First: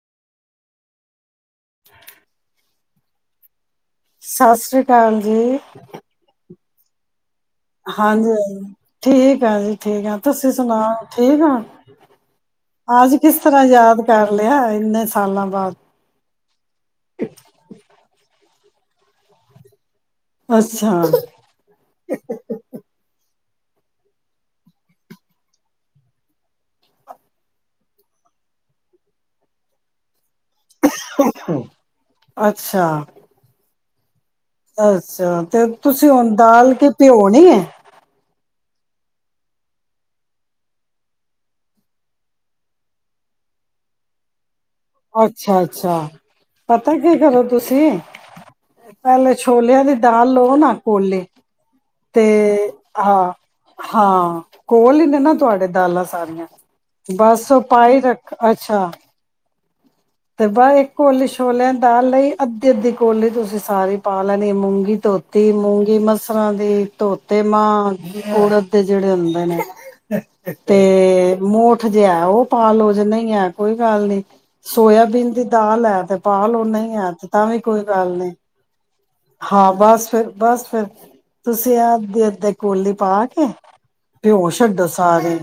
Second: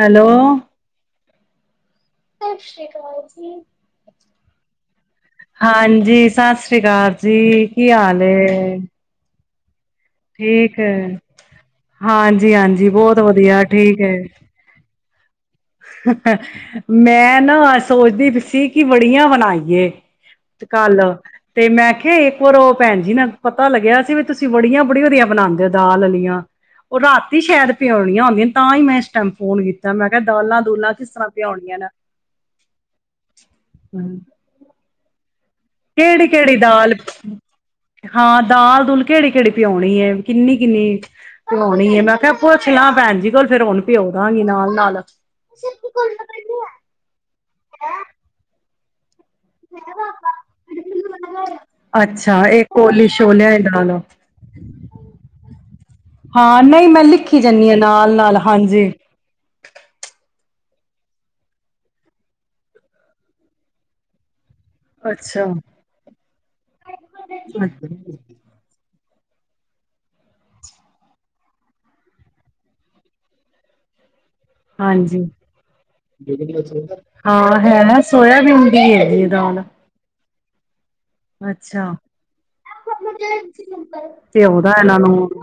Hello ਸਤਿ ਸ਼੍ਰੀ ਅਕਾਲ ਸਤਿ ਸ੍ਰੀ ਅਕਾਲ ਜੀ ਹਾਂਜੀ ਸਤਿ ਸ਼੍ਰੀ ਅਕਾਲ ਜੀ ਕੀ ਹਾਲ ਠੀਕ ਹਾਂਜੀ ਠੀਕ ਆ ਤੁਸੀਂ ਸੁਣਾ ਠੀਕ ਏ, ਠੀਕ ਆ। ਹਾਂਜੀ-ਹਾਂਜੀ ਅਜ ਬਹੁਤ ਕਿਸ ਵਧੀਆ ਤਰ੍ਹਾਂ ਯਾਦ ਠੀਕ ਕਰ ਏ। ਲਿਆ ਇਨੇ ਮੈਂ ਨਾ ਸੋਚਦੀ ਪੀ ਸੀ ਕਿ ਵੜੀਆਂ ਬਣਾਈਏ ਤੇ ਕੱਲ ਅੱਛਾ। ਤੇ ਮੈਂ ਕਿਹਾ ਇੱਕ ਵਾਰ ਉਹ ਭੈਣ ਜੀ ਨਾਲ ਪਤਾ ਲੱਗਿਆ ਸੀ ਵੀ ਤੁਸੀ ਵੜਿਆ ਬੜੀ ਵਧੀਆ ਬਣਾਉਂਦੇ ਹੋ ਦਾਲ ਆਲੀਆਂ। ਉਹ ਰਾਤੀ ਸ਼ਾਇਦ ਪਿਉਣੀਆਂ ਹੁੰਂਦੀਆਂ ਤਾਂ ਹੀ ਮੈਂ ਇਸ ਟਾਈਮ ਫੋਨ ਕੀਤਾ ਮੈਂ ਦਾਲਾਂ ਦੁਲਾਂ ਕਿਸ ਤਰਾਂ ਭਉਣੀਆਂ ਨੇ [inaudible] ਅੱਛਾ, ਅੱਛਾ। ਤੇ ਤੁਸੀਂ ਹੁਣ ਦਾਲ ਕਿ ਪਿਓਨੀ ਹੈ। ਹਾਂ ਦਾਲ ਦੂਲ ਕਿਹੜੀ-ਕਿਹੜੀ ਪਿਆਉਣੀ ਹੈ ਕਿੰਨੀ-ਕਿੰਨੀ ਪਿਆਉਣੀ ਹੈ ਮੈਂ ਕਿਹਾ ਪੁੱਛ ਲਾਂ ਭੈਣ ਜੀ ਕੋਲ ਫੇਰ ਹੁਨ ਪਿਉ ਦਾਂਗੀ ਨਾਲ ਨਾਲ ਅੱਛਾ-ਅੱਛਾ ਪਤਾ ਕੀ ਕਰੋ ਤੁਸੀ ਪਹਿਲੇ ਛੋਲਿਆਂ ਦੀ ਦਾਲ ਲਓ ਨਾ ਕੋਲੇ ਤੇ ਅੱਛਾ ਇਹ ਕੋਲੀ ਹਾਂ ਛੋਲਿਆਂ ਦੀ ਦਾਲ ਹਾਂ ਕੋਲ ਹੀ ਨੇ ਨਾ ਤੁਹਾਡੇ ਦਾਲਾਂ ਸਾਰੀਆਂ ਹਾਂ ਨਹੀਂ ਮੈਂ ਲਿਖੀ ਬਸ ਉਹ ਜਾਂਦੀ ਹਾਂ ਪਾਈ ਨਾਲ ਰੱਖ ਨਾਲ ਹਾਂਜੀ ਅੱਛਾ ਤੇ ਇੱਕ ਕੋੌਲੀ ਛੋਲਿਆਂ ਦਾਲ ਲਈ ਅੱਧੀ ਅੱਧੀ ਕੋਲੀ ਤੁਸੀਂ ਸਾਰੀ ਪਾ ਲੈ ਦੀ ਮੂੰਗੀ ਅੱਛਾ ਧੋਤੀ ਮੂੰਗੀ ਮਸਰਾਂ ਦੀ ਧੋਤੇ ਮਾਂ ੜਦ ਦੇ ਜਿਹੜੇ ਹੁੰਦੇ ਨੇ ਤੇ ਮੋਠ ਜਿਹਾ ਉਹ ਪਾ ਲੋੋ ਜ ਨਹੀਂ ਹੈ ਕੋਈ ਗੱਲ ਨੀ ਹਾਂਜੀ ਸੋਇਆਬੀਨ ਦੀ ਦਾਲ ਹੈ ਤੇ ਪ ਲਓ ਨਹੀਂ ਹੈ ਤੇ ਤਾਂ ਵੀ ਹਾਂ ਕੋਈ ਹੈ ਗੱਲ ਨਹੀਂ ਸੋਇਆਬੀਨ ਦੀ ਹੈਗੀ ਹੈ ਦਾਲ ਹਾਂ ਬਸ ਫਿਰ ਬਸ ਫਿਰ ਤੁਸੀਂ ਅੱਛਾ ਅੱਧੀ-ਅੱਧੀ ਕੋਲੀ ਪਾ ਕੇ ਤੇ ਭਿਓ ਉਹਦਾ ਛੱਡੋ ਇਹਨਾ ਨੂੰ ਸਾਰੇ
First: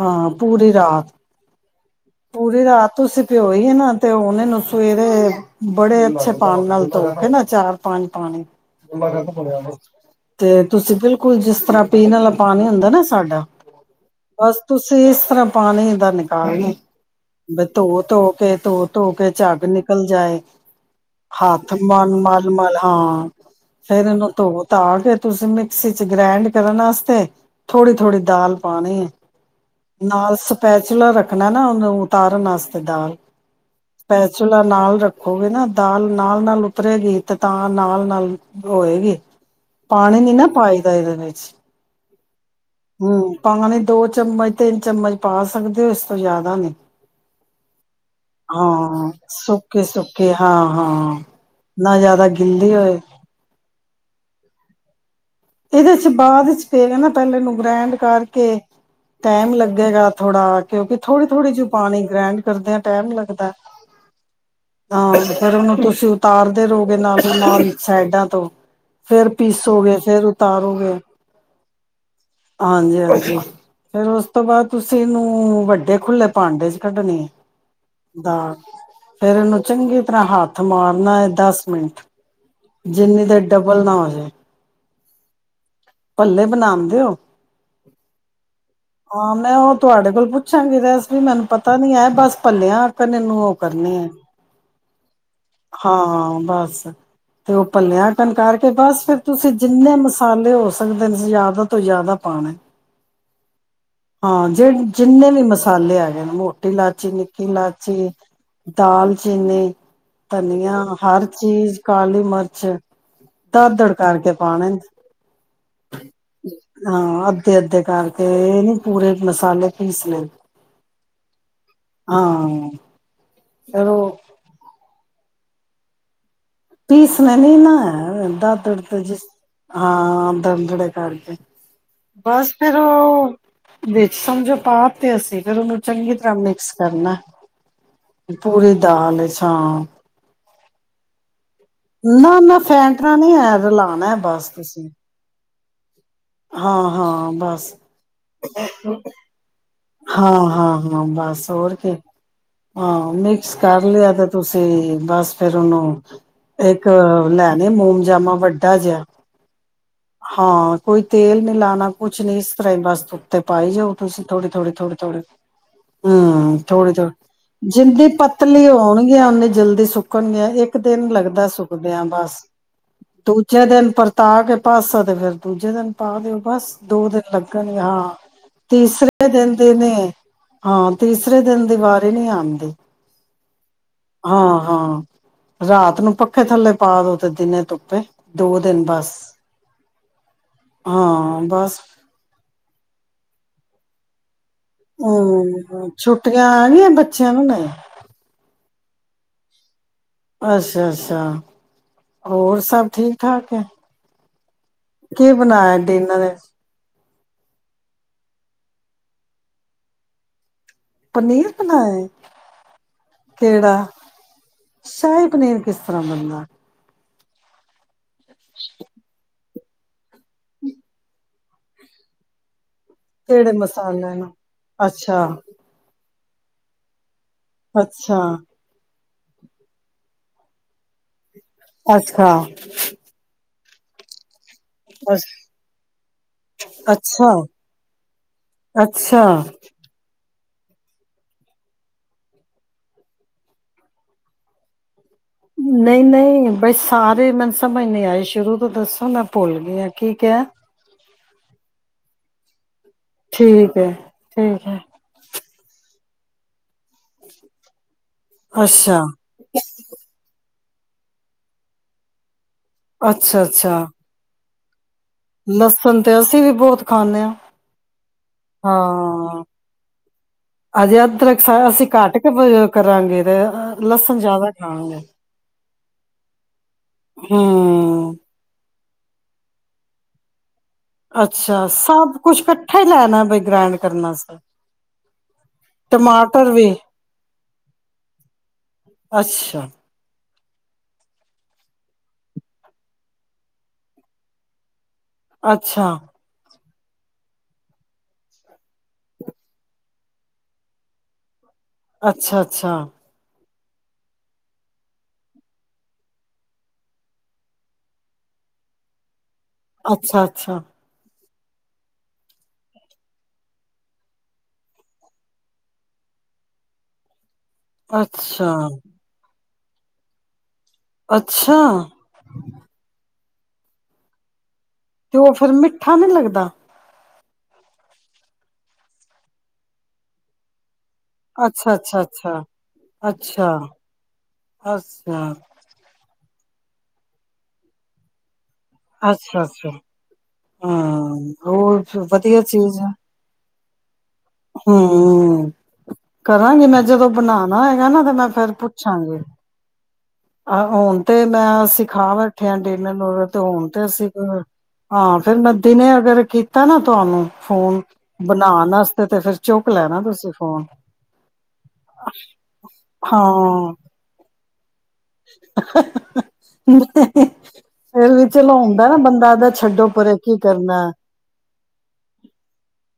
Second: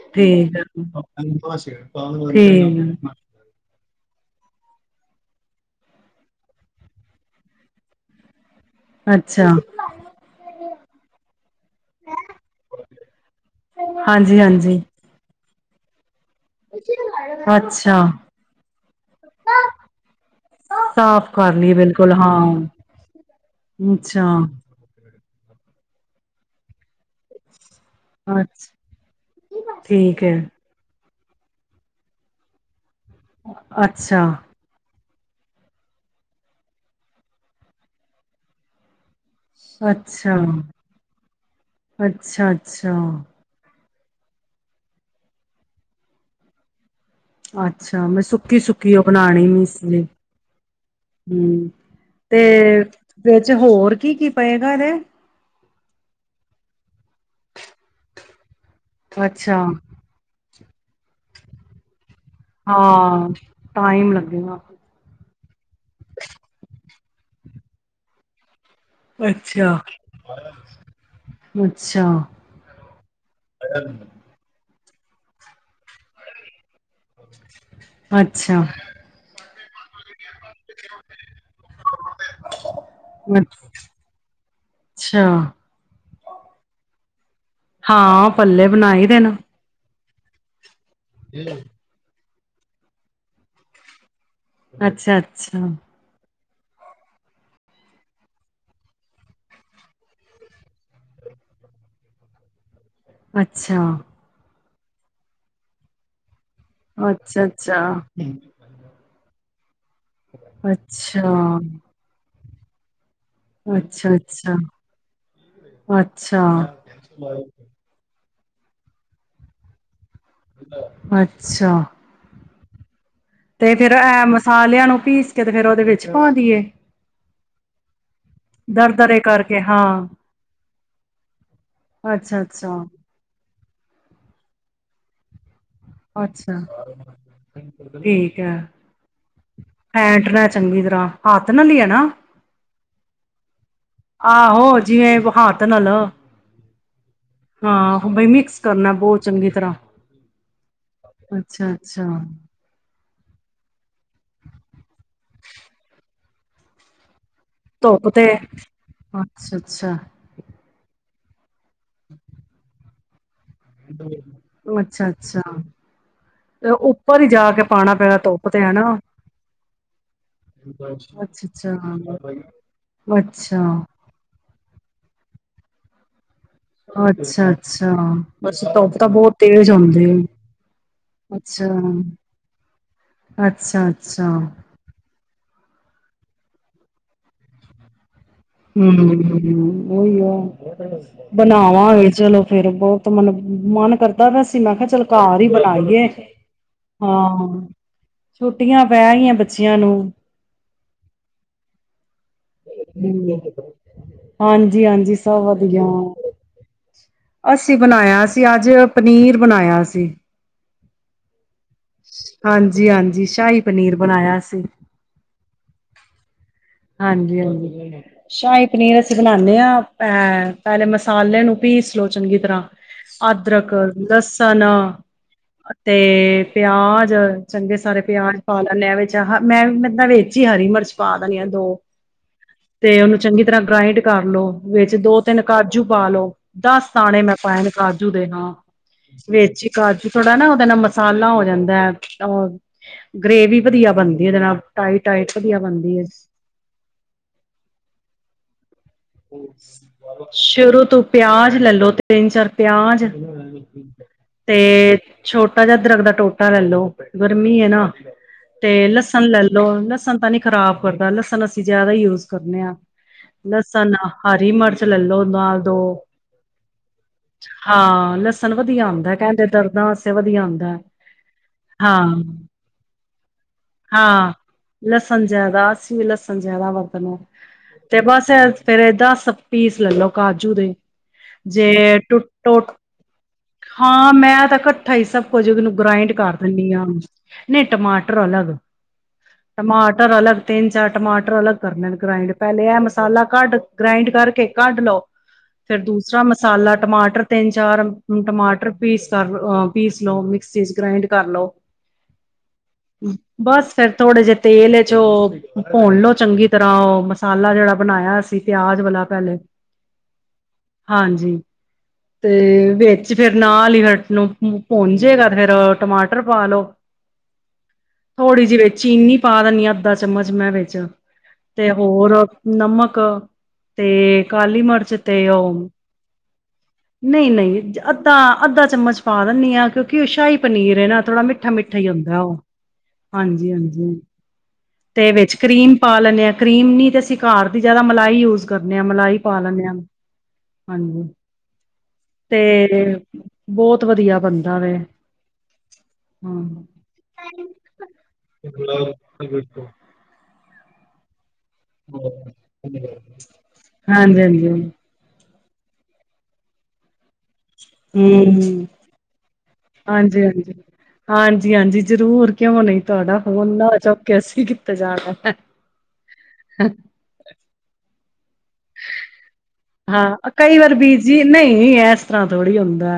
ਹਾਂ ਠੀਕ ਪੂਰੀ ਰਾਤ ਆ ਪੂਰੀ ਰਾਤ ਠੀਕ ਤੁਸੀਂ ਭਿਓਈ ਨਾ ਤੇ ਉਹਨੇ ਨੂੰ ਸਵੇਰੇ ਬੜੇ ਅੱਛੇ ਪਾਣੀ ਨਾਲ ਧੋ ਕੇ ਨਾ ਚਾਰ ਪੰਜ ਪਾਣੀ ਅੱਛਾ ਤੇ ਤੁਸੀਂ ਬਿਲਕੁਲ ਜਿਸ ਤਰ੍ਹਾਂ ਪੀਣ ਵਾਲਾ ਪਾਣੀ ਹੁੰਦਾ ਨਾ ਸਾਡਾ ਹਾਂਜੀ ਬਸ ਹਾਂਜੀ ਤੁਸੀਂ ਇਸ ਤਰ੍ਹਾਂ ਪਾਣੀ ਦਾ ਨਿਕ ਬ ਤ ਅੱਛਾ ਉਹ ਤੋਂ ਕੇ ਧੋ ਧੋ ਕੇ ਝੱਗ ਨਿਕਲ ਜਾਏ ਸਾਫ਼ ਕਰ ਲਈ ਹੱਥ ਬਿਲਕੁਲ ਮਲ ਹਾਂ ਮਲ ਮਲ ਹਾਂ ਫੇਰ ਇਹਨੂੰ ਅੱਛਾ ਧੋ ਧਾ ਕੇ ਤੁਸੀਂ ਮਿਕਸੀ ਚ ਗ੍ਰੈਂਡ ਕਰਨ ਵਾਸਤੇ ਥੋੜ੍ਹੀ ਥੋੜ੍ਹੀ ਦਾਲ ਅੱਛ ਪਾਣੀ ਹੈ ਠੀਕ ਹੈ ਨਾਲ ਸਪੈਚਲਾ ਰੱਖ ਣਾ ਨਾ ਉਹਨੂੰ ਉਤਾਰਨ ਵਾਸਤੇ ਦਾਲ ਅੱਛਾ ਫੈਸਲਾ ਨਾਲ ਰੱਖ ਹੋਵੇ ਨਾ ਦਾਲ ਨਾਲ ਨਾਲ ਉਪਰੇਗੀ ਤੇ ਤਾਂ ਨਾਲ ਨਾਲ ਹੋਏਗੀ ਪਾਣੀ ਨੀ ਅੱਛਾ ਨਾ ਪਾਈਦਾ ਇਹਦੇ ਵਿੱਚ ਅੱਛਾ ਅੱਛਾ ਹਮ ਪਾਣੀ ਦੋ ਚਮਚ ਤਿੰਨ ਚਮਚ ਪਾ ਸਕਦੇ ਹੋ ਇਸ ਤੋਂ ਜ਼ਿਆਦਾ ਨਹੀਂੀ ਅੱਾ ਅੱਛਾ ਮੈਂ ਸੁੱਕੀ ਸੁੱਕੀ ਉਹ ਬਣਾਉਣੀ ਵੀ ਇਸ ਸੁੱਕੇ ਲਈ ਸੁੱਕੇ ਹਾਂ ਹਾਂ ਹਮ ਨਾ ਜ਼ਿਆਦਾ ਗਿੱਲੀ ਹੋਏ ਤੇ ਹੋਰ ਕੀ ਕੀ ਪਏਗਾ ਇਹਦੇ ਇਹਦੇ ਚ ਬਾਅਦ ਚ ਪਏਗਾ ਨਾ ਪਹਿਲੇ ਨੂੰੂੰ ਗ੍ਰੈਂਡ ਕਰਕੇ ਟਾਈਮ ਅੱਛਾ ਲੱਗੇਗਾ ਥੋੜਾ ਕਿਉਂਕਿ ਥੋੜੀ ਥੋੜ੍ਹੀ ਜਿ ਪਾਣੀ ਗ੍ਰੈਂਡ ਕਰਦੇ ਹ ਟਾਈਮ ਹਾਂ ਲੱਗਦਾ ਟਾਈਮ ਲੱਗੇਗਾ ਹਾਂ ਫਿਰ ਉਹਨੂੰ ਤੁਸੀਂ ਉਤਾਰਦੇ ਰਹੋਗੇ ਨਾ ਨ ਸਾਈਡਾਂ ਤੋਂ ਫੇਰ ਅੱਛਾ ਪੀਿਸੋ ਗ ਫੇਰ ਉਤਾਰੂਗੇ ਅੱਛਾ ਹਾਂਜੀ ਹਾਂਜੀ ਫੇਰ ਉਸ ਤੋਂ ਬਾਅਦ ਤੁਸੀਂ ਇਹਨੂੰ ਵੱਡੇ ਖੁੱਲੇ ਪਾਂਡੇ ਕੱਢਣੀ ਦਾ ਅੱਛਾ ਫੇਰ ਇਹਨੂੰ ਚੰਗੇ ਤਰ੍ਹਾਂ ਹੱਥ ਮਾਰਨਾ ਹੈ ਦਸ ਮਿੰਟ ਜਿੰਨੀ ਦੇ ਡਬਲ ਨਾ ਹੋ ਜਾੇ ਅੱਛਾ ਪੱਲੇ ਬਣਾਮ ਦਿਓ ਹਾਂ ਪੱਲੇ ਬਣਾਈ ਦੇਣ। ਉਹ ਤੁਹਾਡੇ ਕੋਲ ਪੁੱਛਾਂਗੀ ਰਸ ਪੀ ਮੈਨੂੰ ਪਤਾ ਨੀ ਹੈ ਬਸ ਭੱਲਿਆ ਅਕਨ ਇਹਨੂੰ ਉਹ ਕਰਨੇ ਆ। ਅੱਛਾ-ਅੱਛਾ ਬਸ ਤੇ ਉਹ ਪੱਲਿਆਂ ਅਕਨ ਕਰਕੇ ਬਸ ਫੇਰ ਤੁਸੀਂ ਜਿੰਨੇ ਮਸਾ ਸਾਲੇ ਹੋ ਸਕਦੇ ਨੇ ਜ਼ਿਆਦਾ ਤੋਂ ਜ਼ਿਆਦਾ ਪਾਣਾ। ਅੱਛਾ ਜਿੰਨੇ ਵੀ ਮਸਾਲੇ ਹੈਗੇ ਨੇ ਮੋ ਟੀ ਇਲਾਇਚੀ, ਅੱਛਾ ਨਿੱਕੀ ਅੱਛਾ ਇਲਾਇਚੀ, ਦਾਲ ਜਿੰਨੇ ਧਨੀਆ ਹਰ ਅੱਛਾ ਚੀਜ਼ ਕਾਲੀ ਮਿਰ ਛਾ ਦਰਦੜ ਅੱਛਾ ਕਰਕੇ ਅੱਛਾ ਪਾਨੇ। ਅੱਛਾ ਹਾਂ ਅੱਧੇ-ਅੱਧੇ ਕਾਰ ਤੇ ਇਹ ਨੀ ਪੂਰੇ ਮਸਾਲੇ ਪੀਸ ਲੈ। ਅੱਛਾ ਹਾਂ ਤੇ ਫਿਰ ਫੇਰ ਉਹ ਇਹ ਮਸਾਲਿਆ ਨੂੰ ਪੀਸ ਫੇਰ ਉਹਦੇ ਵਿੱਚ ਪਹ ਪੀਸਨ ਨੀ ਨਾ ਦਦੜ ਦਰਦਰੇ ਕਰਕੇ ਹਾਂ ਦਦੜੇ ਕਰਕੇ। ਅੱਛਾ ਬਸ ਫਿਰ ਅੱਛਾ ਉਹ ਵਿੱਚ ਸਮਝੋ ਪਾ ਤੇ ਅਸੀਂ ਫਿਰ ਉਨੂੰ ਚੰਗੀ ਤਰ੍ਹਾਂ ਅੱਛਾ ਮਿਕਸ ਕਰਨਾ, ਠੀਕ ਹੈ ਪੂਰੀ ਦਾਲ ਇਚ ਹਾਂ। ਫੈਂਟਣਾ ਚੰਗੀ ਤਰ੍ਹਾਂ ਹ ਨਾ-ਨਾ ਫੈਂਟਨਾ ਨਹੀਂ ਹੈ ਰਲਾ ਆਹੋ ਜਿਵੇਂ ਹੱਥ ਨਾਲ। ਹਾਂ ਹਾਂ ਬਸ ਹਾਂ ਬਈ ਮਿਕਸ ਕਰਨਾ ਬਹੁਤ ਚੰਗੀ ਤਰ੍ਹਾਂ। ਹਾਂ-ਹਾਂ, ਹਾਂ ਬਸ ਅੱਛਾ ਹੋਰ ਕੀ ਅੱਛਾ ਹਾਂ। ਮਿਕਸ ਕਰ ਲਿਆ ਤੇ ਤੁਸੀਂ ਬਸ ਫੇਰ ਉਹਨੂੰ ਇੱਕ ਲੈਣੇ ਮੋਮ ਧੁੱਪ ਤੇ ਜਾਮਾ ਵੱਡਾ ਜਿਹਾ ਅੱਛਾ ਅੱਛਾ ਹਾਂ ਕੋਈ ਤੇਲ ਮਿਲਾਨ ਕੁਛ ਨ ਇਸ ਤ ਵਾਸਤੇ ਤੇ ਪਾਈ ਜਾਓ ਤੁਸੀਂ ਥੋੜੀ ਥੋੜੀ -ਥੋੜੀ, ਅੱਛਾ ਥੋੜੀ ਅੱਛਾ ਹੂੰ ਤੇ ਥੋੜੀ- ਥੋੜ੍ਹੀ ਉੱਪਰ ਹੀ ਜਾ ਕੇ ਪਾਉਣਾ ਜਿੰਨੀ ਪਏਗਾ ਧੁੱਪ ਤੇ ਪਤਲੀ ਹਨਾ ਹੋਣਗੀਆਂ ਓਨੀ ਜਲਦੀ ਸੁੱਕਣਗੀਆਂ ਇੱਕ ਦਿਨ ਅੱਛਾ ਲੱਗਦਾ ਅੱਛਾ ਸੁਕਦਿਆਂ ਬਸ ਦੂਜੇ ਅੱਛਾ ਦਿਨ ਪਰਤਾ ਕੇ ਪਾਸਾ ਤੇ ਫਿਰ ਦੂਜੇ ਦਿਨ ਪਾ ਦਿਓ। ਬਸ ਦੋ ਦਿਨ ਅੱਛਾ ਲੱਗਣਗੇ ਅੱਛਾ ਹਾਂ ਬਸ ਧੁੱਪ ਤਾਂ ਤੀਸਰੀ ਦਿਨ ਬਹੁਤ ਤੇਜ਼ ਦਿੰਦੇ ਹੁੰਦੀ ਨੇ ਏ। ਹਾਂ ਤੀਸਰੇ ਅੱਛਾ ਦਿਨ ਦੀ ਵਾਰੀ ਨਹੀ ਆਉਂਦੀ ਅੱਛਾ ਅੱਛਾ ਹਾਂ, ਹਾਂ। ਰਾਤ ਨੂੰ ਪੱਖੇ ਥੱਲੇ ਪਾ ਦੋ ਤੇ ਦਿਨੇ ਧੁੱਪੇ ਦੋ ਦਿਨ ਬਸ। ਹਮ ਓਹੀ ਆ ਹਾਂ ਬਸ ਬਣਾਵਾਂਗੇ ਚਲੋ, ਫੇਰ ਬਹੁਤ ਮਨ ਮਨ ਕਰ ਦਸ। ਮੈਂ ਕਿਹਾ ਚਲ ਘਰ ਹੀ ਹੂੰ ਬੁਲਾਈਏ ਛੁੱਟੀਆਂ ਆ ਗਈਆਂ ਬੱਚਿਆਂ ਨੂੰ ਹਾਂ, ਨਹੀਂ। ਛੁੱਟੀਆਂ ਪਹਿ ਗਈਆਂ ਬੱਚਿਆਂ ਨੂੰ ਅੱਛਾ! ਅੱਛਾ! ਹੋਰ ਸਭ ਠੀਕ ਠਾਕ'। ਹੈ। ਹਾਂਜੀ ਹਾਂਜੀ ਕੀ ਸਭ ਬਣਾਇਆ ਵਧੀਆ, ਡਿਨਰ ਚ ਅਸੀਂ ਬਣਾਇਆ ਸੀ, ਅੱਜ ਫੇਰ ਪਨੀਰ ਬਣਾਇਆ ਸੀ। ਪਨੀਰ ਬਣਾਇਆ ਹਾਂਜੀ, ਹਾਂਜੀ, ਸ਼ਾਹੀ ਕਿਹੜਾ ਪਨੀਰ ਬਣਾਇਆ ਸੀ, ਸ਼ਾਹੀ ਪਨੀਰ ਕਿਸ ਤਰ੍ਹਾਂ ਬਣਦਾ ਹਾਂਜੀ- ਹਾਂਜੀ। ਸ਼ਾਹੀ ਪਨੀਰ ਅਸੀਂ ਬਣਾ ਖਾਂਦੇ ਹਾਂ ਪਹਿਲੇ ਮਸਾਲੇ ਨੂੰ ਵੀ ਸਲੋਚਨਗੀ ਤਰ੍ਹਾਂ ਕਿਹੜੇ ਅਦਰਕ, ਮਸਾਲੇ ਨਾਲ ਲਸਣ, ਅੱਛਾ ਤੇ ਤੇ ਪਿਆਜ। ਚੰਗੇ ਸਾਰੇ ਅੱਛਾ ਪਿਆਜ ਪਾ ਲੈਦੇ ਆ ਐਵੇਂ। ਮੈਂ ਇਹਦੇ ਵੇਚੀ ਹਰੀ ਮਿਰਚ ਪਾ ਦੇਣੀ ਆ ਦੋ ਅੱਛਾ! ਤੇ ਉਹਨੂੰ ਚੰਗੀ ਤਰ੍ਹਾਂ ਗ੍ਰਾਇੰਡ ਕਰਲੋ। ਵਿੱਚ ਦੋ ਅਛ ਤਿੰਨ ਕਾਜੂ ਪਾ ਲਓ ਦਸ ਦਾਣੇ ਅੱਛਾ ਮੈਂ ਪਾਏ ਨੇ ਕਾਜੂ ਦੇ ਨਾਲ ਅੱਛਾ ਵਿੱਚ ਕਾਜੂ ਥੋੜਾ ਨਾ ਉਹਦੇ ਨਾਲ ਮਸਾਲਾ ਹੋ ਜਾਂਦਾ ਹੈ ਅ ਗ੍ਰੇਵੀ ਵਧੀਆ ਬਣਦੀ ਉਹਦੇ ਨਾਲ ਟਾਈਟ ਨਹੀਂ ਨਹੀਂ ਬਈ ਸਾਰੇ [inaudible] ਸਮਝ ਨਹੀਂ ਆਏ ਸ਼ੁਰੂ ਤੋਂ ਦੱਸ, ਸ਼ੁਰੂ ਤੋਂ ਪਿਆਜ਼ ਲੈ ਲੋ ਤਿੰਨ ਚਾਰ ਪਿਆਜ, ਠੀਕ ਹੈ ਤੇ ਠੀਕ ਹੈ ਛੋਟਾ ਜਿਹਾ ਅਦਰਕ ਦਾ ਟੋਟਾ ਲੈ ਲਓ ਗਰਮੀ ਹੈ ਨਾ ਤੇ ਅੱਛਾ ਲਸਣ ਲੈਲੋ ਲਸਣ ਤਾਂ ਨੀ ਖ਼ਰਾਬ ਕਰਦਾ ਲਸਣ ਅਸੀਂ ਜ਼ਿਆਦਾ ਯੂਜ ਕਰਨੇ ਆ, ਅੱਛਾ ਅੱਛਾ ਸਾਨੂੰ ਹਾਰੀ ਮਿਰ ਲਸਣ ਤੇ ਅਸੀਂ ਵੀ ਬਹੁਤ ਖਾਂਦੇ ਹਾਂ ਲਸਣ ਵਧੀਆ ਹੁੰਦਾ ਹਾਂ-ਹਾਂ ਕਹਿੰਦੇ ਦਰਦਾਂ ਵਾਸਤੇ ਵਧੀਆ ਹੁੰਦਾ ਅਜੇ ਅਦਰਕ ਅਸੀਂ ਹਾਂ ਘੱਟ ਕੇ ਕਰਾਂਗੇ ਤੇ ਲਸਣ ਹਾਂ ਜ਼ਿਆਦਾ ਹਾਂ। ਲਸਣ ਜ਼ਿਆਦਾ ਅਸੀਂ ਲਸਣ ਜ਼ਿਆਦਾ ਵ ਤੇ ਬਸ, ਫੇਰ ਇਹਦਾ ਪੀਸ ਲੈ ਲਓ ਕਾਜੂ ਦੇ ਅੱਛਾ ਜੇ ਸਭ ਟੁ ਕੁਛ ਟੋ ਇਕੱਠਾ ਹੀ ਲੈਣਾ ਬਈ ਗ੍ਰੈਂਡ ਹਾਂ ਕਰਨਾ ਮੈਂ ਸੀ। ਤਾਂ ਇਕੱਠਾ ਹੀ ਸਭ ਕੁਝ ਉਹਨੂੰ ਗ੍ਰੇਡ ਕਰ ਟਮਾਟਰ ਵੀ ਦਿੰਦੀ ਹਾਂ ਨਹੀਂ ਟਮਾਟਰ ਅਲੱਗ ਅੱਛਾ, ਟਮਾਟਰ ਅਲੱਗ ਤਿੰਨ ਚਾਰ ਟਮਾਟਰ ਅਲੱਗ ਕਰੇ ਗ੍ਰਾਇੰਡ ਪਹਿਲੇ ਇਹ ਮਸਾਲਾ ਘੱਟ ਗ੍ਰਾਇੰਡ ਕਰਕੇ ਕੱਢ ਲਓ। ਫਿਰ ਅੱਛਾ, ਦੂਸਰਾ ਮਸਾਲਾ ਟਮਾਟਰ ਤਿੰਨ ਚਾਰ ਟਮਾਟਰ ਪੀਸ ਕਰ ਪੀਸ ਲਓ ਮਿਕਸੀ ਚ ਗ੍ਰੈਂਡ ਕਰ ਲਓ। ਅੱਛਾ-ਅੱਛਾ, ਬਸ ਫੇਰ ਥੋੜੇ ਜਿਹੇ ਤੇਲ ਚ ਉਹ ਭੁੰਨ ਲੋਓ, ਚੰਗੀ ਤਰ੍ਹਾਂ ਉਹ ਮਸਾਲਾ ਜਿਹੜਾ ਬਣਾਇਆ। ਸੀ, ਪਿਆਜ ਵਾਲਾ ਪਹਿਲੇ ਅੱਛਾ-ਅੱਛਾ, ਹਾਂਜੀ ਤੇ ਵਿੱਚ ਫਿਰ ਨਾਲ ਹੀ ਹਟ ਨੂੰ ਪੁੰਜੇਗਾ ਤੇ ਫੇਰ ਟਮਾਟਰ ਪਾ ਲੋ। ਥੋੜ੍ਹੀ ਅੱਛਾ, ਜੀ ਵਿੱਚ ਚੀਨੀ ਪਾ ਦੇਣੀ ਆ। ਅੱਧ ਚਮਚ ਮੈਂ ਅੱਛਾ ਤੇ ਹੋਰ ਨਮਕ ਤੇ ਕਾਲੀ ਮਿਰਚ ਤੇ ਉਹ ਫੇਰ ਮਿੱਠਾ ਨੀ ਲੱਗਦਾ। ਨਹੀਂ-ਨਹੀਂ ਅੱਧਾ-ਅੱਧਾ ਚਮਚ ਪਾ ਦਿੰਨੀ ਹਾਂ ਕਿਉਂਕਿ ਉਹ ਸ਼ਾਹੀ ਪਨੀਰ ਹੈ ਨਾ ਥੋੜਾ ਅੱਛਾ, ਮਿੱਠਾ-ਮਿੱਠਾ ਅੱਛਾ, ਹੁੰਦਾ ਉਹ ਅੱਛਾ, ਅੱਛਾ, ਹਾਂਜੀ-ਹਾਂਜੀ ਤੇ ਅੱਛਾ, ਵਿੱਚ ਕਰੀਮ ਪਾ ਲੈਂਦੇ ਹਾਂ। ਕਰੀਮ ਨੀ ਤੇ ਅਸੀ ਘਰ ਦੀ ਜ਼ਿਆਦਾ ਲਾਈ ਯੂਜ਼ ਅੱਛਾ-ਅੱਛਾ ਹਾਂਜੀ ਹਾਂ ਹੋਰ ਵਧੀਆ ਚੀਜ਼ ਆ। ਤੇ ਬਹੁਤ ਵਧੀਆ, ਬਣਦਾ ਵੇ ਹੂੰ, ਹਾਂ ਕਰਾਂਗੇ ਮੈਂ ਜਦੋਂ ਬਣਾਣਾ ਹੈਗਾ ਨਾ ਤੇ ਮੈਂ ਫੇਰ ਪੁੱਛਾਂਗੇ। ਆਹ ਹੁਣ ਤੇ ਮੈਂ ਅਸੀ ਖਾ ਬੈਠੇ ਆ ਡਿਨਰ ਤੇ ਹੁਣ ਤੇ ਅਸੀਂ ਹਾਂਜੀ ਹਾਂਜੀ ਹਾਂ ਫੇਰ ਮੈਂ ਦਿਨੇ ਅਗਰ ਕੀਤਾ ਨਾ ਤੁਹਾਨੂੰ ਫੋਨ ਹਮ ਬਣਾਉਣ ਵਾਸ ਹਾਂਜੀ ਹਾਂਜੀ ਹਾਂਜੀ ਹਾਂਜੀ ਜ਼ਰੂਰ ਕਿਉਂ ਨਹੀਂ ਤੁਹਾਡਾ ਹਨਾ ਚੁੱਕਿਆ ਅਸੀ [unintelligible] ਫਿਰ ਵੀ ਚਲੋ ਹੁੰਦਾ ਨਾ ਬੰਦਾਦਾ ਹਾਂ ਕਈ ਵਾਰ ਬੀਜ ਜਜੀ ਨਹੀਂ ਇਸ ਤਰ੍ਹਾਂ ਥੋੜ੍ਹੀ ਹੁੰਦਾ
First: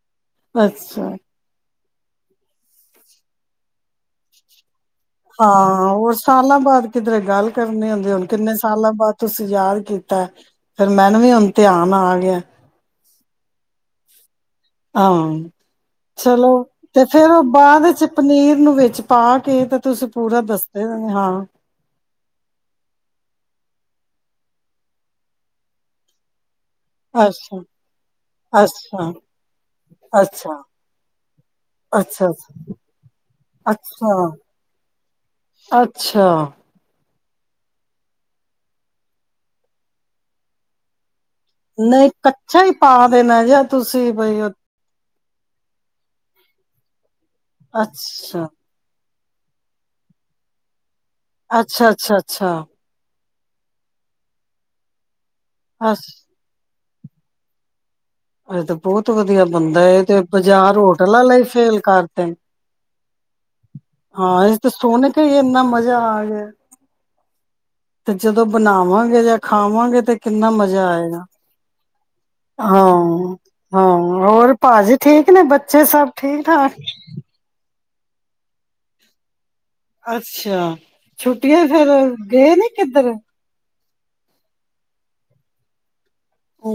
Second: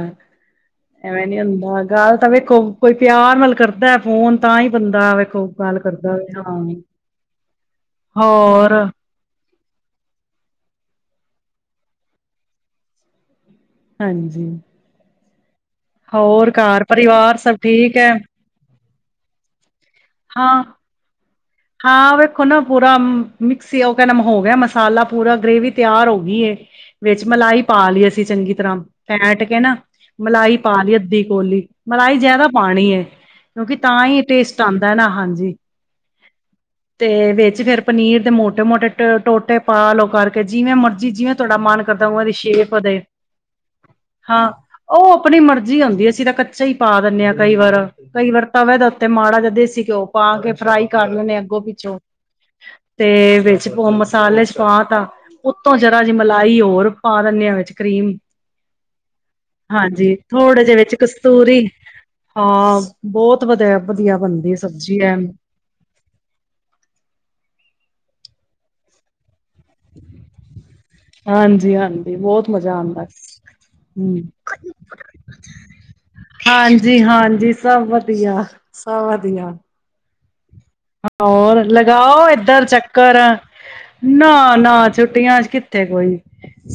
ਅੱਛਾ ਐਵੇਂ ਨੀ ਹੁੰਦਾ ਗੱਲ ਤਾਂ ਵੇਖੋ ਕੋਈ ਪਿਆਰ ਮੱਲ ਕਰਦਾ ਫੋਨ ਤਾਂ ਹੀ ਬੰਦਾ ਵੇਖੋ ਗੱਲ ਹਾਂ ਹੋਰ ਕਰਦਾ ਵੇ। ਸਾਲਾਂ ਹਾਂ ਬਾਅਦ ਕਿਧਰੇ ਗੱਲ ਕਰਨੀ ਹੁੰਦੀ ਹੁਣ ਕਿੰਨੇ ਹੋਰ ਸਾਲਾਂ ਬਾਅਦ ਤੁਸੀਂ ਯਾਦ ਕੀਤਾ ਫਿਰ ਮੈਂਨ ਵੀ ਹੁਣ ਤੇ ਆਉਣ ਆ ਗਿਆ ਹਾਂਜੀ ਆ ਹੋਰ ਚਲੋ ਘਰ ਤੇ ਫੇਰ ਪਰਿਵਾਰ ਉਹ ਸਭ ਬਾਅਦ ਠੀਕ ਵਿੱਚ ਹੈ ਪਨੀਰ ਨੂੰ ਵੇਚ ਪਾ ਕੇ ਤੁਸੀਂ ਪੂਰਾ ਹਾਂ ਦੱਸਦੇ ਹਾਂ ਹਾਂ ਵੇਖੋ ਨਾ ਪੂਰਾ ਮਿਕਸੀ ਉਹ ਕਹਿੰਦਾ ਹੋ ਗਿਆ ਮਸਾਲਾ ਪੂਰਾ ਗ੍ਰੇਵੀ ਤਿਆਰ ਹੋ ਗਈ ਵਿੱਚ ਅੱਛਾ, ਮਲਾਈ ਪਾ ਲਈ ਅਸੀਂ ਚੰਗੀ ਤਰ੍ਹਾਂ ਅੱਛਾ, ਫੈਂਟ ਕੇ ਨਾ ਮਲਾਈ ਅੱਛਾ, ਪਾ ਲਈ ਅੱਧੀ ਕੋਲੀ ਮਲਾਈ ਅੱਛਾ, ਜ਼ਿਆਦਾ ਪਾਣੀ ਹੈ ਕਿਉਂਕਿ ਤਾਂ ਅੱਛਾ। ਹੀ ਟੇਸਟ ਆਉਂਦਾ ਨਾ ਹਾਂਜੀ ਅੱਛਾ, ਤੇ ਵਿੱਚ ਫੇਿਰ ਪਨੀਰ ਦੇ ਮੋਟੇ ਮੋਟੇ ਟੋਟੇ ਪਾ ਲਓ ਕਰਕੇ ਜਿਵੇਂ ਮਰਜੀੀ ਜਿਵੇਂ ਤੁਹਾਡਾ ਮਨ ਕਰਦਾ ਨਹੀਂ ਉਵੇਂ ਦੀ ਕਛਾ ਹੀ ਸ਼ੇਪ ਪਾ ਦੇ ਦੇਣਾ ਜਿ ਤੁਸੀਂ ਬਈ ਹਾਂ ਉਹ ਆਪਣੀ ਮਰਜ਼ੀ ਆਉਂਦੀ ਅਸੀਂ ਤਾਂ ਕੱਚਾ ਹੀ ਪਾ ਦਿੰਦੇ ਹਾਂ ਕਈ ਵਾਰ ਕਈ ਵਾਰ ਅੱਛਾ, ਤਾਂ ਵ ਦਾ ਤੇ ਮਾੜਾ ਜਦੇ ਸੀ ਘਿਓ ਪਾ ਕੇ ਫਰਾਈ ਕਰਨਾ ਲਗੋ ਅੱਛਾ, ਪਿੱਛੋਂ ਅੱਛਾ, ਅੱਛਾ, ਤੇ ਵਿੱਚ ਮਸਾਲੇ ਚ ਪਾ ਤਾ ਉਤੋਂ ਜਰਾ ਜ ਮਲਾਈ ਹੋਰ ਪਾ ਦੰਨਿਆ ਵਿੱਚ ਜੀ ਇਹਜ ਤੇ ਬਹੁਤ ਵਧੀਆ ਬੰਦਾ ਹਾਂਜੀ ਤੇ ਥੋੜੇ ਜਿਹੇ ਬਾਜ਼ਾਰ ਵਿੱਚ ਹੋਟਲਾਂ ਲਈ ਕਸਤੂਰੀ ਫੇਲ ਕਰਦੇ ਹਾਂ ਬਹੁਤ ਵਧੀਆ ਵਧੀਆ ਹਾਂ ਬਣਦੀ ਇਹ ਤੇ ਸਬਜ਼ੀ ਸੁਣ ਐ ਕੇ ਇਨਾ ਮਜ਼ਾ ਆ ਗਿਆ ਤੇ ਜਦੋਂ ਬਣਾਵਾਂਗੇ ਜਾਂ ਖਾਵਾਂਗੇ ਤੇ ਕਿੰਨਾ ਮਜ਼ਾ ਆਏਗਾ ਹਾਂਜੀ ਹਾਂਜੀ ਬਹੁਤ ਮਜ਼ਾ ਹਾਂ ਆਉਂਦਾ ਹਮ ਹਾਂ ਹੋਰ ਭਾਜੀ ਠੀਕ ਨੇ ਬੱਚੇ ਸਭ ਠੀਕ ਠਾਕ ਹਾਂਜੀ ਹਾਂਜੀ ਸਭ ਵਧੀਆ ਸਭ ਵਧੀਆ ਅੱਛਾ ਹੋਰ ਛੁੱਟੀਆਂ ਫੇਰ ਲਗਾਓ ਗਏ ਇੱਧਰ ਨੀ ਕਿੱਧਰ ਚੱਕਰ ਨਾ ਨਾ ਛੁੱਟੀਆਂ ਚ ਕਿੱਥੇ ਕੋਈ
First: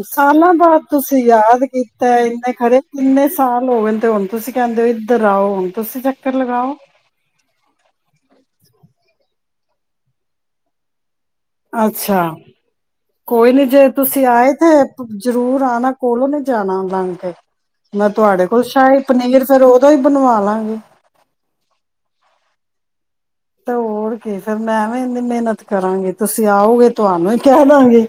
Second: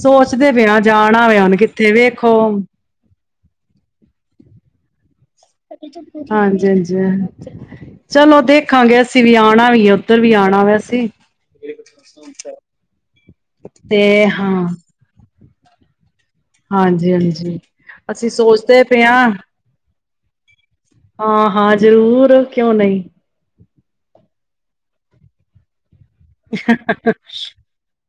ਸੋਚਦੇ ਸਾਲਾਂ ਪਏ ਆ ਬਾਅਦ ਤੁਸੀਂ ਜਾਣਾ ਵੇ ਹੁਣ ਯਾਦ ਕਿੱਥੇ ਕੀਤਾ ਵੇਖੋ ਇੰਨੇ ਖਰੇ ਕਿੰਨੇ ਸਾਲ ਹੋਏ ਤੇ ਹੁਣ ਤੁਸੀਂ ਕਹਿੰਦੇ ਹੋ ਆਓ ਹੁਣ ਤੁਸੀਂ ਚੱਕਰ ਹਾਂਜੀ ਲਗਾਓ ਹਾਂਜੀ ਚਲੋ ਦੇਖਾਂਗੇ ਅਸੀਂ ਵੀ ਆਉਣਾ ਵੀ ਹੈ ਉੱਧਰ ਵੀ ਆਉਣਾ ਵੇ ਵਾਸੀ ਅੱਛਾ ਕੋਈ ਨੀ ਜੇ ਤੇ ਤੁਸੀਂ ਆਏ ਹਾਂ ਤੇਥ ਦੂਰ ਆਨਾ ਕੋਲੋਂ ਨੀ ਜਾਣਾੁੰਦਾਗ ਹਾਂਜੀ ਕੇ ਹਾਂਜੀ ਮੈਂ ਅਸੀਂ ਤੁਹਾਡੇ ਕੋਲ ਸੋਚਦੇ ਸ਼ਾਹੀ ਪਏ ਹਾਂ ਪਨੀਰ ਫੇਰ ਉਦੋਂ ਹੀ ਬਣਵਾ ਲਾਂਗੇ ਹਾਂ ਹਾਂ ਜ਼ਰੂਰ ਕਿਉਂ ਨਹੀਂ ਤੇ ਹੋੜ ਕੇ ਫੇਿਰ ਮੈਂ ਵੀਨੀ ਮਿਹਨਤ ਕਰਾਂਗੇ ਤੁਸੀਂ ਆਓਗੇ ਤੁਹਾਨੂੰ ਹੀ ਕਹਿ ਦਵਗੇ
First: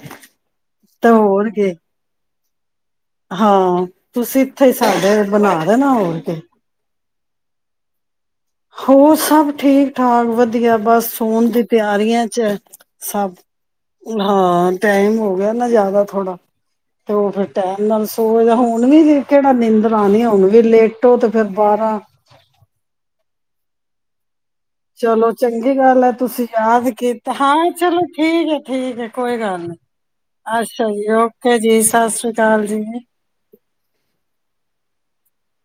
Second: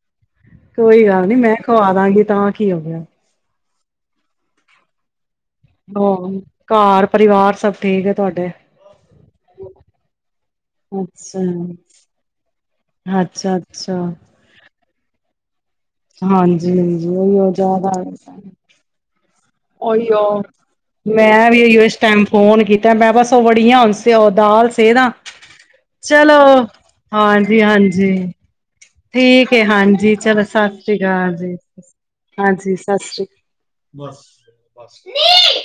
ਕੋਈ ਤੇ ਗੱਲ ਨੀ ਹੋਰ ਮੈਂ ਕ਼ੀ ਖਵਾ ਦਾਂਗੀ ਤਾਂ ਕੀ ਹੋ ਗਿਆ ਹਾਂ ਤੁਸੀਂ ੱਥੇ ਸਾਡੇ ਬਣਾ ਦੇਣਾ ਹੋਰ ਹਾਂ ਕੇ ਘਰ ਪਰਿਵਾਰ ਸਭ ਠੀਕ ਹੈ ਤੁਹਾਡੇ ਹੋਰ ਸਭ ਠੀਕ ਠਾਕ ਵਧ ਧੀਆ ਬਸ ਸੋਣ ਦੀ ਅੱਛਾ ਤਿਆਰੀਆਂ ਚ ਸਭ ਅੱਛਾ ਅੱਛਾ ਹਾਂ ਟਾਈਮ ਹੋ ਗਿਆ ਨਾ ਜ਼ਿਆਦਾ ਥੋੜਾ ਹਾਂਜੀ ਹਾਂਜੀ ਤੇ ਉਹ ਫਰ ਉਹੀਓ ਟੈਮ ਜ਼ਿਆਦਾ ਨਾਲ ਸੋ ਜਾਓ ਹੁਣ ਵੀ ਜੇ ਉਹੀਓ ਫਿਰ ਮੈਂ ਵੀ ਉਓਓ ਇਸ ਬਾਰਾਂ ਟਾਈਮ ਫੋਨ ਕੀਤਾ ਮੈਂ ਬਸ ਬੜੀਆ ਹਨਸੇ ਉਹ ਦਾਲ ਸੇਦਾ ਚਲੋ ਚੰਗੀ ਗੱਲ ਹੈ ਚਲੋ ਤੁਸੀਂ ਯਾਦ ਕੀਤਾ ਹਾਂਜੀ ਹਾਂ ਚਲੋ ਹਾਂਜੀ ਠੀਕ ਹੈ ਠੀਕ ਹੈ ਕੋਈ ਠੀਕ ਗੱਲ ਹੈ ਨੀ ਹਾਂਜੀ ਚਲੋ ਸਤਿ ਅੱਛਾ ਸ੍ਰੀ ਅਕਾਲ ਜੀ ਓਕੇ ਸਤਿ ਸ੍ਰੀ ਅਕਾਲ ਹਾਂਜੀ ਜੀ ਸਤਿ ਸ੍ਰੀ ਅਕਾਲ ਬਸ ਬੱਸ ਨਹੀਂ